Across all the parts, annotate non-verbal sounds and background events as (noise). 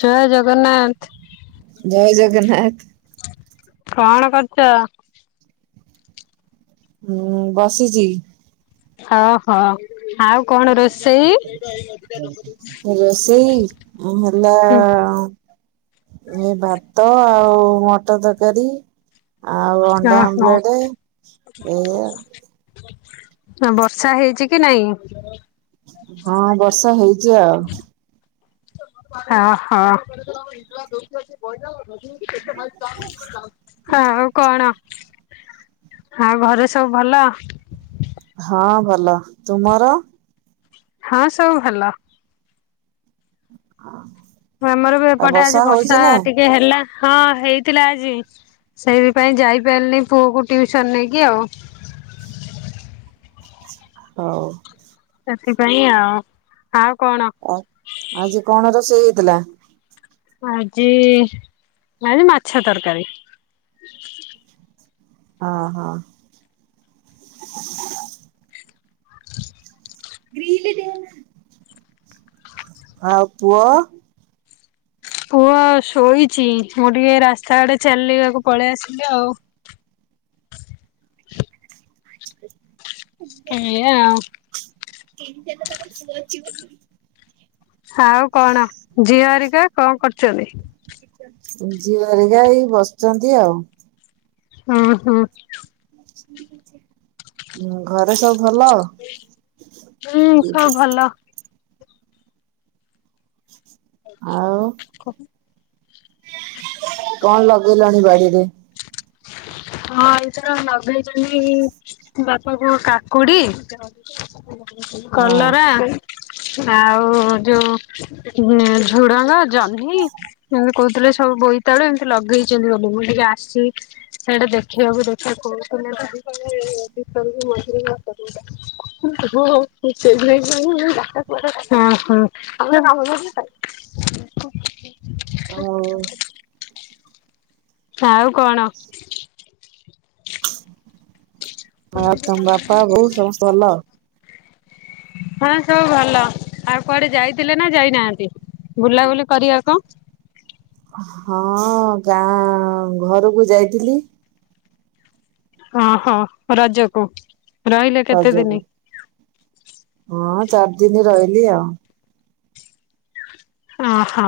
ଜୟ ଜଗନ୍ନାଥ। ଜୟ ଜଗନ୍ନାଥ କଣ କରୁଛ? ହୁଁ ବସିଛି। ହଁ- ହଁ। ଆଉ କଣ ରୋଷେଇ? ରୋଷେଇ ହେଲା ହୁଁ। ଏ ଭାତ ଆଉ ମଟର ତରକାରୀ ଆଉ ଅଣ୍ଡା ଓହୋ ଆମ୍ଲେଟ ଏଇଆ ଆଉ। ବର୍ଷା ହେଇଛି କି ନାଇଁ? ହଁ ବର୍ଷା ହେଇଛି ଆଉ। ହଁ- ହଁ। ହଁ ଆଉ କଣ, ଆଉ ଘରେ ସବୁ ଭଲ? ହଁ ଭଲ। ତୁମର? ହଁ ସବୁ ଭଲ। ହଁ। ଆମର ବି ଏପଟେ ଆଜି ବର୍ଷା ଟିକେ ହେଲା, ହଁ ହେଇଥିଲା ଆଜି। ସେଇଥିପାଇଁ ଯାଇପାରିନି ପୁଅକୁ ଟିଉସନ ନେଇକି ଆଉ। ହଉ। ସେଥିପାଇଁ ଆଉ। ଆଉ କଣ? ଆ ଆଜି କଣ ରୋଷେଇ ହେଇଥିଲା? ଆଜି ଏଇ ମାଛ ତରକାରୀ। ଓ ହୋ। (unintelligible) ଗ୍ରିଲ୍ ଦେ ନା। ଆଉ ପୁଅ? ପୁଅ ଶୋଇଛି ମୁଁ ଟିକେ ରାସ୍ତା ଆଡେ ଚାଲିବାକୁ ପଳେଇ ଆସିଲି ଆଉ। (unintelligible) ଏଇଆ ଆଓ। କେମିତି ତ ପୁଅ ଅଛି ବୋଲିି। ଆଉ କଣ ଝିଅ ହରିକା କଣ କରୁଛନ୍ତି? ଝିଅ ହେରିକା ଏଇ ବସଛନ୍ତି ଆଉ। ହଁ ହଁ। ଘରେ ସବୁ ଭଲ। ହୁଁ ସବୁ ଭଲ ଆଉ କହ। କଣ ଲଗେଇଲଣି ବାଡିରେ? ହଁ ଏଥର ଲଗେଇଛନ୍ତି ବାପା ବୋଉ କାକୁଡି ହଁ କଲରା ଆଉ ଯୋଉ ଝୁଡଙ୍ଗ ଜହ୍ନି ଏମିତି କହୁଥିଲେ ସବୁ ବୋଇତାବେଳୁ ଏମିତି ଲଗେଇଛନ୍ତି ବୋଲି ମୁଁ ଟିକେ ଆସିଛି। ସେଇଟା ଦେଖିବାକୁ ଦେଖିବା କଣଥିଲେ (inaudible) (inaudible) ହଁ (unintelligible) (unintelligible) ଆଉ କଣ? ଆଉ ତମ ବାପା ବୋଉ ସମସ୍ତେ ଭଲ। (unintelligible) ହଁ ସବୁ ଭଲ ଆଉ କୁଆଡେ ଯାଇଥିଲେ ନା ଯାଇନାହାନ୍ତି ବୁଲାବୁଲି କରିବାକୁ। ହଁ ଗାଁ ଘରକୁ ଯାଇଥିଲି। ଓହୋ ରଜକୁ ରହିଲେ କେତେ ରଜକୁ। ଦିନ? ହଁ ଚାରି ଦିନ ରହିଲି ଆଉ। ଓହୋ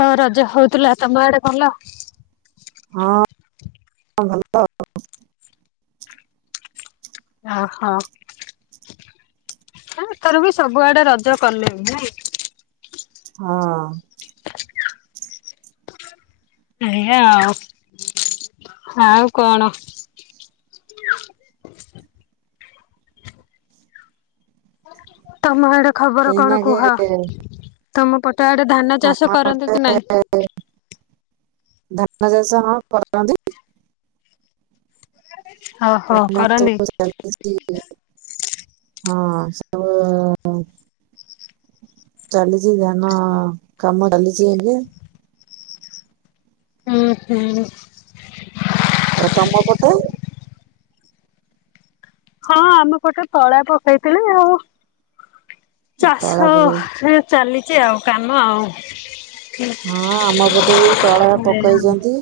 କଣ ରଜ ହଉଥିଲା ତମ ଆଡେ ଭଲ? ହଁ ଭଲ ଆଉ। ଓହୋ ଏଥର ବି ସବୁଆଡେ ରଜ କଲେନି ନାଇଁ। ହଁ। ଏଇଆ ଆଉ ଆଉ କଣ? ତମ ଏଡେ ଖବର କଣ ଏଇନାକେ କୁହ ତମ ତମ ଆଡେ ଧାନ ଚାଷ ଆମ କରନ୍ତି କି ନାଇଁ? ଧାନ ଚାଷ ହଁ କରନ୍ତି। ଓହୋ କରନ୍ତି। (inaudible) ହଁ ସବୁ। ଚାଲିଛି ଧାନ କାମ ଚାଲିଛି ଏବେ। ହୁଁ ହୁଁ। ଆଉ ତମ ପଟେ। ହଁ ଆମେ ଗୋଟେ ତଳା ପକେଇଥିଲ ଆଉ ତଳା ଚାଷ ପକେଇ ଚାଲିଛି ଆଉ କାମ ଆଉ। ହଁ ଆମ ପଟେ ବି ତଳା ଏଇଆ ଆଉ। ପକେଇଛନ୍ତି।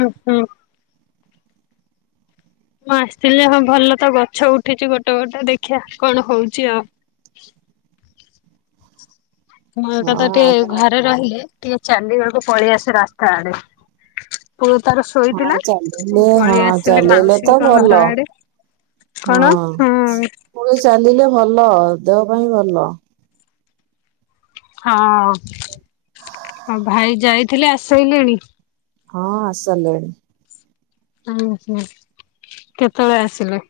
ହୁଁ ହୁଁ। ମୁଁ ଆସିଥିଲି ହଁ ଭଲ ତ ଗଛ ଉଠିଛି ଗୋଟେ ଗୋଟେ ଦେଖିବା କଣ ହଉଛି ଆଉ? ହଁ ଏକ ତ ଟିକେ ଘରେ ରହିଲେ ଟିକେ ଚାଲିବାକୁ ପଳେଇ ଆସ ରାସ୍ତା ଆଡେ। ପୁଅ ତାର ହଁ ଶୋଇଥିଲା ମୁଁ ଚାଲିଲେ ପଳେଇ ହଁ ଆସିଲି ଚାଲିଲେ ତ ମାଉସୀଙ୍କ ଭଲ ଘର ଆଡେ। କଣ ହୁଁ? ପୁଣି ଚାଲିଲେ ଭଲ ଦେହ ପାଇଁ ଭଲ। ହଁ ହଁ ଭାଇ ଯାଇଥିଲେ ଆସାଇଲେଣି। ହଁ ଆସାଇଲେଣି। ଆ ଆଜ୍ଞା କେତୋବେଳେ ଆସିଲେ?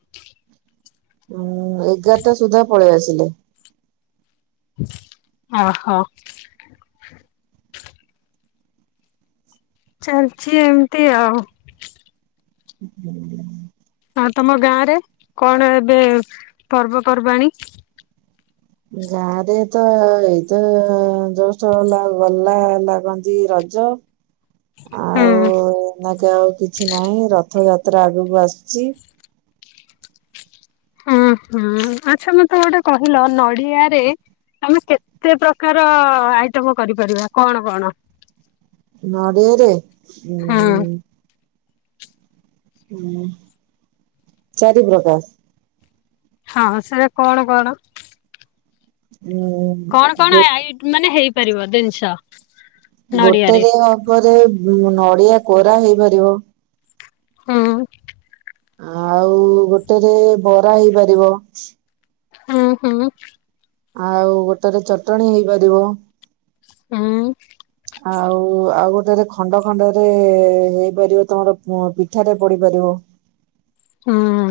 ଉଁ ଏଗାରଟା ସୁଦ୍ଧା ପଳେଇ ଆସିଲେ। ହହୋ। ଚାଲଚି ଏମତି ଆଉ। ୁ ହଁ ତମ ଗାଁ ରେ କଣ ଏବେ ପର୍ବପର୍ବାଣି ଗାଁ ରେ ତ ଏଇତ ଜଷ୍ଟ ହେଲା ଗଲା ହେଲା କନ୍ତି ରଜ। ହଁ। ତି ଆଉ କିଛି ନାହିଁ ରଥଯାତ୍ରା ଆଗୁକୁ ଆସୁଚି। ହଁ ହ ଆଛା ମତେ ଗୋଟେ କହିଲ ନଡିଆରେ ଆମେ କେତେ ପ୍ରକାର ଆଇଟମ କରିପାରିବା କଣ କଣ? ନଡ଼ିଆରେ ହୁଁ ଉଁ ହୁଁ ଚାରି ପ୍ରକାର। ହଁ ସେରା କଣ କଣ? ହୁଁ। କଣ କଣ ଆଇଟ୍ ମାନେ ହେଇପାରିବ ଦିନଷ? ଗୋଟେରେ ହବରେ ନଡିଆ କୋରା ହେଇପାରିବ। ହଁ। ଆଉ ଗୋଟେରେ ବରା ହେଇପାରିବ। ଉଁ ହୁଁ। ଆଉ ଗୋଟେରେ ଚଟଣି ହେଇପାରିବ। ହଁ। ଆଉ ଆଉ ଗୋଟେରେ ଖଣ୍ଡ ଖଣ୍ଡରେ ହେଇପାରିବ ତମର ପିଠାରେ ପଡିପାରିବ। ହଁ।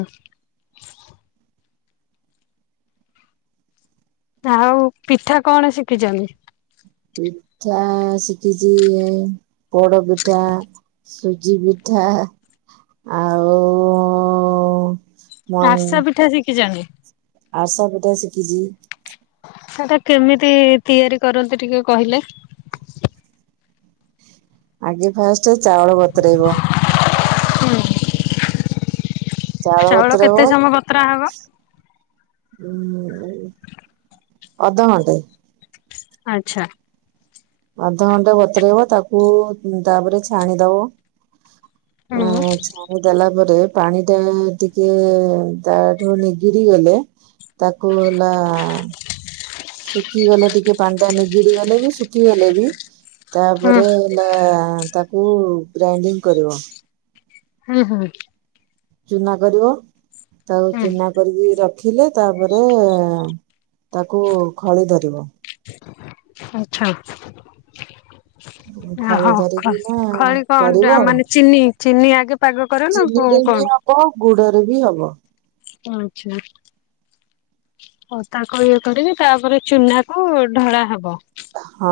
ତାହୁ ପିଠା କଣ ଶିଖିଚନ୍ତି? ପିଠା ଶିଖିଚି ପୋଡ ପିଠା। ସୁଜି ପିଠା ଆଉ ମ ଆରସା ପିଠା ଶିଖିଚନ୍ତି? ଆରସା ପିଠା ଶିଖିଚି। ସେଟା କେମିତି ତିଆରି କରନ୍ତି ଟିକେ କହିଲେ। ଆଗେ ଫାଷ୍ଟେ ଚାଉଳ ବତୁରେଇବ। ହୁଁ। ଚାଉଳ ସମୟ ବତୁରା ହବ? ବତୁରେଇବ ଅଧ ଘଣ୍ଟେ। ଆଛା। ଅଧ ଘଣ୍ଟେ ବତୁରେଇବ ତାକୁ ତାପରେ ଛାଣିଦବ। ଅ ହୁଁ ଆଛା। ଦେଲା ପରେ ପାଣି ଟା ଟିକେ ତା ଠୁ ନିଗିଡି ଗଲେ ତାକୁ ହେଲା ଶୁଖି ଗଲେ ଟିକେ ପାଣି ଟା ନିଗିଡି ଗଲେ ବି ଶୁଖି ଗଲେ ବି ହୁଁ ତାପରେ ହେଲା ତାକୁ ଗ୍ରାଇଣ୍ଡିଙ୍ଗ କରିବ। ହୁଁ ହଁ। ଚୁନା କରିବ ତାକୁ ହୁଁ ଚୁନା କରିକି ରଖିଲେ ତାପରେ ତାକୁ ଖଳି ଧରିବ ଆଚ୍ଛା ଓହୋ ଖଳି ଖ ଧରିକି ନା ଖଳି କଣ କରିବ ମାନେ ଚିନି ଚିନି ଆଗେ ପାଗ କରନା କଁ କଣ ତ ଗୁଡ଼ିରେବି ହବ। ଆଚ୍ଛା। ହ ତାକୁ ଇଏ କରିବି ତାପରେ ଚୁନାକୁ ଢଳା ହବ। ହଁ।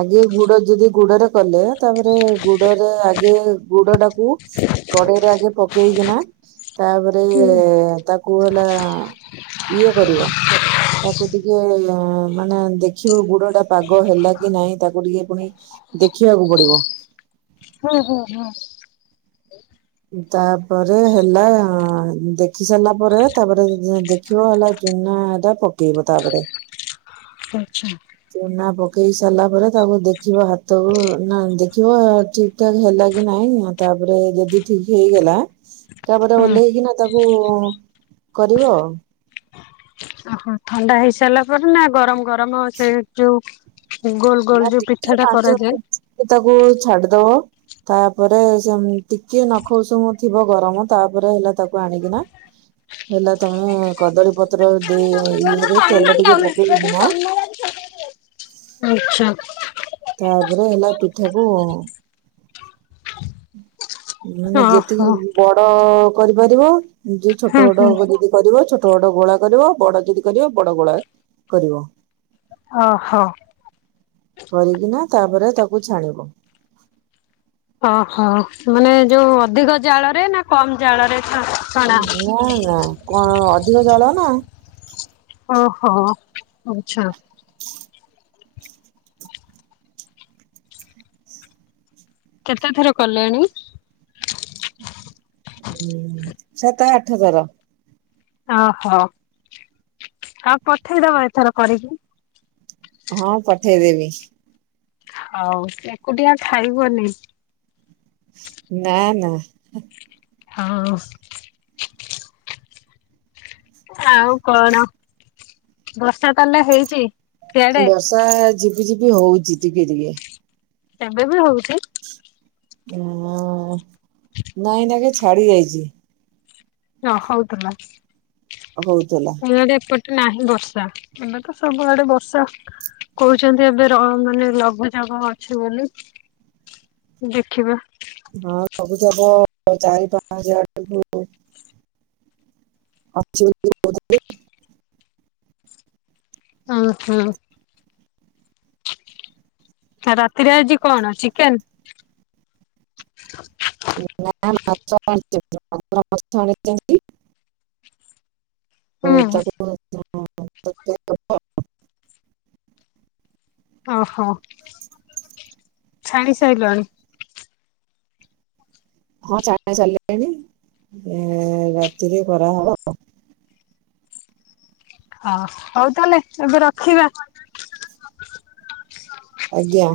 ଆଗେ ଗୁଡ଼ ଯଦି ଗୁଡ଼ିରେ କଲେ ତାପରେ ଗୁଡ଼ିରେ ଆଗେ ଗୁଡ଼ଟାକୁ କଡ଼େଇରେ ଆଗେ ପକେଇକିନା ତାପରେ ରେ ତାକୁ ହେଲା ଇଏ କରିବ ତାକୁ ଟିକେ ମାନେ ଦେ ଦେଖିବ ଗୁଡ଼ଟା ପାଗ ହେଲାକି ନାଇଁ ତାକୁ ଟିକେ ପୁଣି ଦେଖିବାକୁ ପଡ଼ିବ। ହୁଁ ହୁଁ ହୁଁ। ତାପରେ ହେଲା ଦେଖି ସାରିଲା ପରେ ତାପରେ, ଦେ ଦେଖିବ ହେଲା ଚୁନାଟା ପକେଇବ ତାପରେ। ଆଚ୍ଛା। ଚୁନା ପକେଇ ସାରିଲା ପରେ ତାକୁ ଦେଖିବ ହାତକୁ ନା ଦେଖିବ ଠିକ୍ ଠିକ୍ ଠାକ୍ ହେଲାକି ନାଇଁ ଆ ତାପରେ ଯେଦି ଠିକ୍ ହେଇଗଲା ତାପରେ ହୁଁ ଓହ୍ଲେଇକିନା ତାକୁ କରିବ ଆଉ। ଓହୋ ଥଣ୍ଡା ହେଇ ସାରିଲା ପରେନା ଗରମ ଗରମ ସେ ଯୋଉ ଗୋଲ ନା ଗୋଲ ଯୋଉ ଟିକେ ପିଠାଟା ପାଞ୍ଚ କରାଯାଏ ତାକୁ ଛାଡ଼ି ଦବ ତାପରେ ସେଟିକି ନଖଉସୁମୁ ଥିବ ଗରମ ତାପରେ ହେଲା ତାକୁ ଆଣିକିନା ହେଲା ତମେ କଦଳୀ ପତ୍ର ଦେଇ ଇଏରେ ତେଲ ଟିକେ ପ (unintelligible) ଆଚ୍ଛା। ତାପରେ ହେଲା ପିଠାକୁ ମାନେ ଓହୋ ଯେତିକି ବଡ଼ କରିପାରିବ ଯଦି ହୁଁ ଛୋଟ ହୁଁ ବଡ଼ କରିବ ଛୋଟ ଗୋଡ଼ ଗୋଳା କରିବ ବଡ଼ ଯଦି କରିବ ବଡ଼ ଗୋଳା କରିବ। ହଁ ହଁ। କରିକିନା ତାପରେ ତାକୁ ଛାଣିବ। ଓହୋ ମାନେ ଯୋଉ ଅଧିକ ଜାଳରେନା କମ୍ ଜାଳରେ ଛା ନା ନା କ ଅଧିକ ଜାଳନା। ଓହୋ ଆଚ୍ଛା। କେତେ ଥର କଲେଣି? ହୁଁ ସାତ ଆଠ ଥର। ଓହୋ ହଁ ପଠେଇଦବ ଏଥର କରିକି। ହଁ ପଠେଇଦେବି। ହଉ ଏକୁଟିଆ ଖାଇବନି? ନା ନା। ହଁ। ଆଉ କଣ ବର୍ଷା ତାହେଲେ ହେଇଚି? ବର୍ଷା ଝିପି ଝିପି ହଉଚି ଟିକେ ଟିକେ। ଏବେବି ହଉଚି? ଉଁ ନାଇଁ ଏଇନାକେ ଛାଡ଼ି ଯାଇଚି। ହଁ ହଉଥେଲା। ହଉଥେଲା। ଇଆଡେ ଏପଟେ ନାହିଁ ବର୍ଷା ଏଇନା ତ ସବୁଆଡେ ବର୍ଷା। କହୁଛନ୍ତି ଏବେ ର ମାନେ ଲଘୁଚାପ ଅଛି ବୋଲି। ଦେଖିବା। ହଁ ଲଘୁଚାପ ଚାରି ପାଞ୍ଚେ ଆଡୁକୁ ଅଛି (inaudible) ଅଁ ହଁ। ଆଉ ରାତିରେ ଆଜି କଣ ଚିକେନ୍। (inaudible) ମାଛ ଆଣିଚନ୍ତି ଭାକୁର ମାଛ ଆଣିଚନ୍ତି। ହୁଁ (inaudible) ଓହୋ। ଛାଣି ସାଇଲଣି। ହଁ ଛାଣି ସାରଲେଣି ଏଁ ରାତିରେ କରା ହବ। ହଁ ହଉ ତାହେଲେ ଏବେ ରଖିବା। ଆଜ୍ଞା।